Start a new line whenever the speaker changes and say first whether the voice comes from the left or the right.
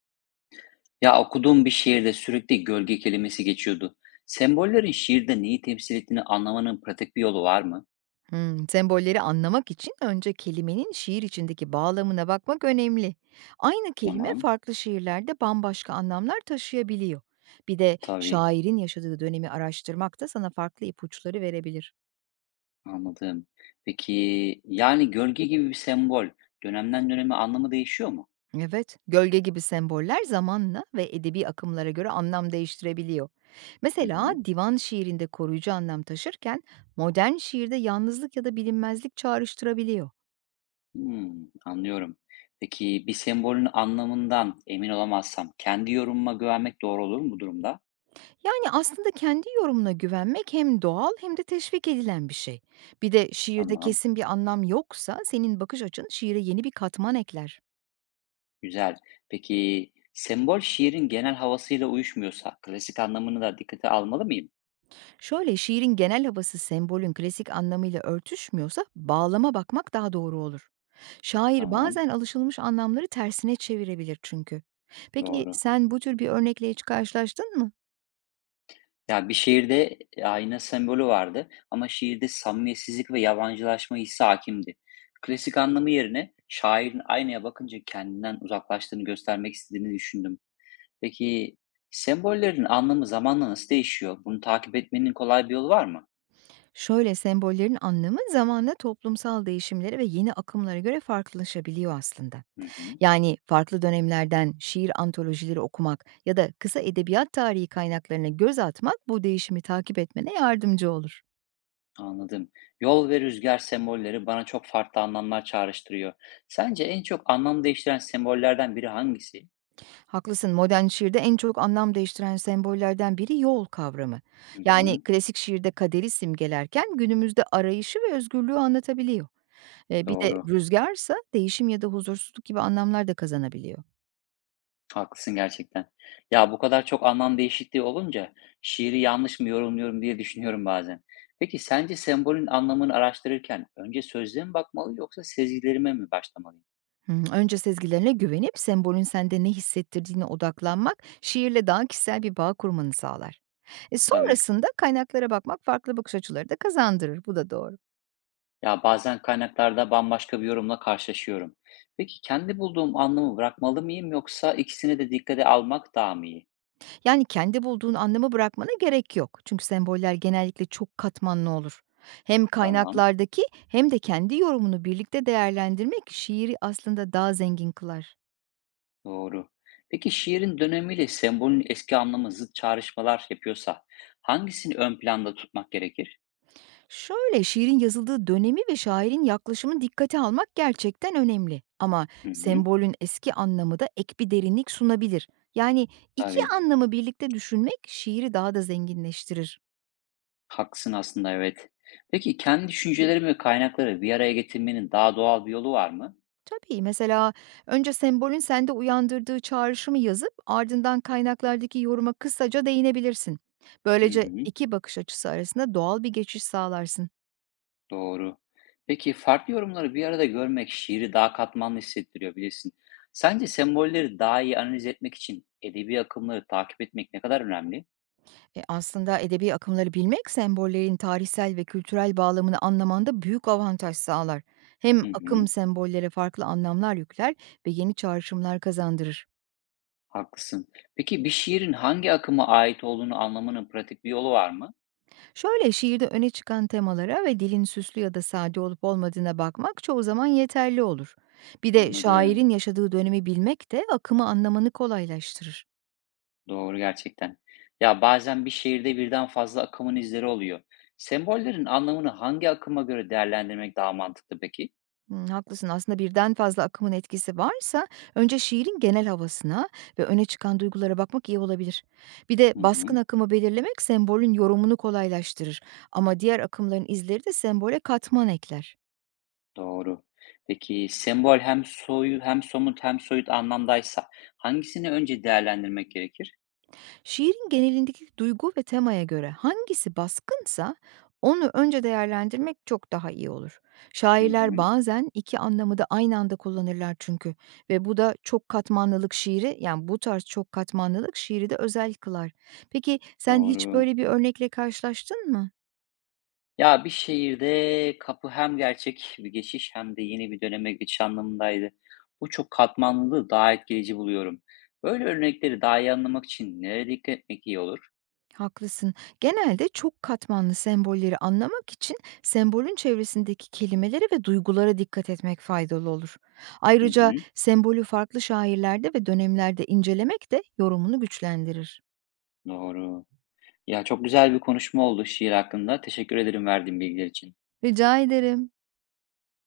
left: Ya okuduğum bir şiirde sürekli gölge kelimesi geçiyordu. Sembollerin şiirde neyi temsil ettiğini anlamanın pratik bir yolu var mı?
right: Hımm, sembolleri anlamak için önce kelimenin şiir içindeki bağlamına bakmak önemli. Aynı kelime
left: Tamam,
right: farklı şiirlerde bambaşka anlamlar taşıyabiliyor. Bir de
left: tabii,
right: şairin yaşadığı dönemi araştırmak da sana farklı ipuçları verebilir.
left: anladım. Peki, yani gölge gibi bir sembol dönemden döneme anlamı değişiyor mu?
right: Evet, gölge gibi semboller zamanla ve edebi akımlara göre anlam değiştirebiliyor.
left: Hı
right: Mesela
left: hı.
right: divan şiirinde koruyucu anlam taşırken modern şiirde yalnızlık ya da bilinmezlik çağrıştırabiliyor.
left: Hmm, anlıyorum. Peki bir sembolün anlamından emin olamazsam kendi yorumuma güvenmek doğru olur mu bu durumda?
right: Yani, aslında kendi yorumuna güvenmek hem doğal hem de teşvik edilen bir şey. Bir de şiirde
left: Tamam,
right: kesin bir anlam yoksa senin bakış açın şiire yeni bir katman ekler.
left: güzel. Peki sembol şiirin genel havasıyla uyuşmuyorsa klasik anlamını da dikkate almalı mıyım?
right: Şöyle, şiirin genel havası sembolün klasik anlamıyla örtüşmüyorsa bağlama bakmak daha doğru olur. Şair
left: Tamam,
right: bazen alışılmış anlamları tersine çevirebilir çünkü. Peki
left: doğru.
right: sen bu tür bir örnekle hiç karşılaştın mı?
left: Ya, bir şiirde ayna sembolü vardı ama şiirde samimiyetsizlik ve yabancılaşma hissi hakimdi. Klasik anlamı yerine şairin aynaya bakınca kendinden uzaklaştığını göstermek istediğini düşündüm. Peki sembollerin anlamı zamanla nasıl değişiyor? Bunu takip etmenin kolay bir yolu var mı?
right: Şöyle, sembollerin anlamı zamanla toplumsal değişimlere ve yeni akımlara göre farklılaşabiliyor aslında.
left: Hı hı,
right: Yani farklı dönemlerden şiir antolojileri okumak ya da kısa edebiyat tarihi kaynaklarına göz atmak bu değişimi takip etmene yardımcı olur.
left: anladım. Yol ve rüzgar sembolleri bana çok farklı anlamlar çağrıştırıyor. Sence en çok anlam değiştiren sembollerden biri hangisi?
right: Haklısın, modern şiirde en çok anlam değiştiren sembollerden biri yol kavramı.
left: Hı
right: Yani
left: hı,
right: klasik şiirde kaderi simgelerken günümüzde arayışı ve özgürlüğü anlatabiliyor. Bir de
left: doğru.
right: rüzgarsa değişim ya da huzursuzluk gibi anlamlar da kazanabiliyor.
left: Haklısın gerçekten. Ya, bu kadar çok anlam değişikliği olunca şiiri yanlış mı yorumluyorum diye düşünüyorum bazen. Peki sence sembolün anlamını araştırırken önce sözlüğe mi bakmalı yoksa sezgilerime mi başlamalıyım?
right: Hmm, önce sezgilerine güvenip sembolün sende ne hissettirdiğine odaklanmak şiirle daha kişisel bir bağ kurmanı sağlar.
left: Tabii.
right: Sonrasında kaynaklara bakmak farklı bakış açıları da kazandırır. Bu da doğru.
left: Ya bazen kaynaklarda bambaşka bir yorumla karşılaşıyorum. Peki kendi bulduğum anlamı bırakmalı mıyım yoksa ikisini de dikkate almak daha mı iyi?
right: Yani kendi bulduğun anlamı bırakmana gerek yok. Çünkü semboller genellikle çok katmanlı olur. Hem
left: Tamam,
right: kaynaklardaki hem de kendi yorumunu birlikte değerlendirmek şiiri aslında daha zengin kılar.
left: doğru. Peki şiirin dönemiyle sembolün eski anlamı zıt çağrışmalar yapıyorsa hangisini ön planda tutmak gerekir?
right: Şöyle, şiirin yazıldığı dönemi ve şairin yaklaşımını dikkate almak gerçekten önemli. Ama
left: Hı hı,
right: sembolün eski anlamı da ek bir derinlik sunabilir. Yani iki
left: tabii.
right: anlamı birlikte düşünmek şiiri daha da zenginleştirir.
left: Haklısın aslında evet. Peki kendi düşüncelerimi ve kaynakları bir araya getirmenin daha doğal bir yolu var mı?
right: Tabii, mesela önce sembolün sende uyandırdığı çağrışımı yazıp ardından kaynaklardaki yoruma kısaca değinebilirsin.
left: Hı
right: Böylece
left: hı,
right: iki bakış açısı arasında doğal bir geçiş sağlarsın.
left: doğru. Peki farklı yorumları bir arada görmek şiiri daha katmanlı hissettiriyor bilirsin. Sence sembolleri daha iyi analiz etmek için edebi akımları takip etmek ne kadar önemli?
right: Aslında edebi akımları bilmek sembollerin tarihsel ve kültürel bağlamını anlamanda büyük avantaj sağlar. Hem
left: Hı
right: akım
left: hı,
right: sembollere farklı anlamlar yükler ve yeni çağrışımlar kazandırır.
left: haklısın. Peki bir şiirin hangi akıma ait olduğunu anlamanın pratik bir yolu var mı?
right: Şöyle, şiirde öne çıkan temalara ve dilin süslü ya da sade olup olmadığına bakmak çoğu zaman yeterli olur. Bir de şairin
left: Anladım.
right: yaşadığı dönemi bilmek de akımı anlamanı kolaylaştırır.
left: Doğru gerçekten. Ya bazen bir şehirde birden fazla akımın izleri oluyor. Sembollerin anlamını hangi akıma göre değerlendirmek daha mantıklı peki?
right: Hmm, haklısın, aslında birden fazla akımın etkisi varsa önce şiirin genel havasına ve öne çıkan duygulara bakmak iyi olabilir. Bir de
left: Hı
right: baskın
left: hı,
right: akımı belirlemek sembolün yorumunu kolaylaştırır ama diğer akımların izleri de sembole katman ekler.
left: doğru. Peki sembol hem soyu hem somut hem soyut anlamdaysa hangisini önce değerlendirmek gerekir?
right: Şiirin genelindeki duygu ve temaya göre hangisi baskınsa onu önce değerlendirmek çok daha iyi olur.
left: Hı hı,
right: Şairler bazen iki anlamı da aynı anda kullanırlar çünkü ve bu da çok katmanlılık şiiri yani bu tarz çok katmanlılık şiiri de özel kılar. Peki sen hiç
left: doğru.
right: böyle bir örnekle karşılaştın mı?
left: Ya bir şehirde kapı hem gerçek bir geçiş hem de yeni bir döneme geçiş anlamındaydı. Bu çok katmanlılığı daha etkileyici buluyorum. Böyle örnekleri daha iyi anlamak için nereye dikkat etmek iyi olur?
right: Haklısın. Genelde çok katmanlı sembolleri anlamak için sembolün çevresindeki kelimelere ve duygulara dikkat etmek faydalı olur.
left: Hı
right: Ayrıca
left: hı.
right: sembolü farklı şairlerde ve dönemlerde incelemek de yorumunu güçlendirir.
left: Doğru. Ya çok güzel bir konuşma oldu şiir hakkında. Teşekkür ederim verdiğin bilgiler için.
right: Rica ederim.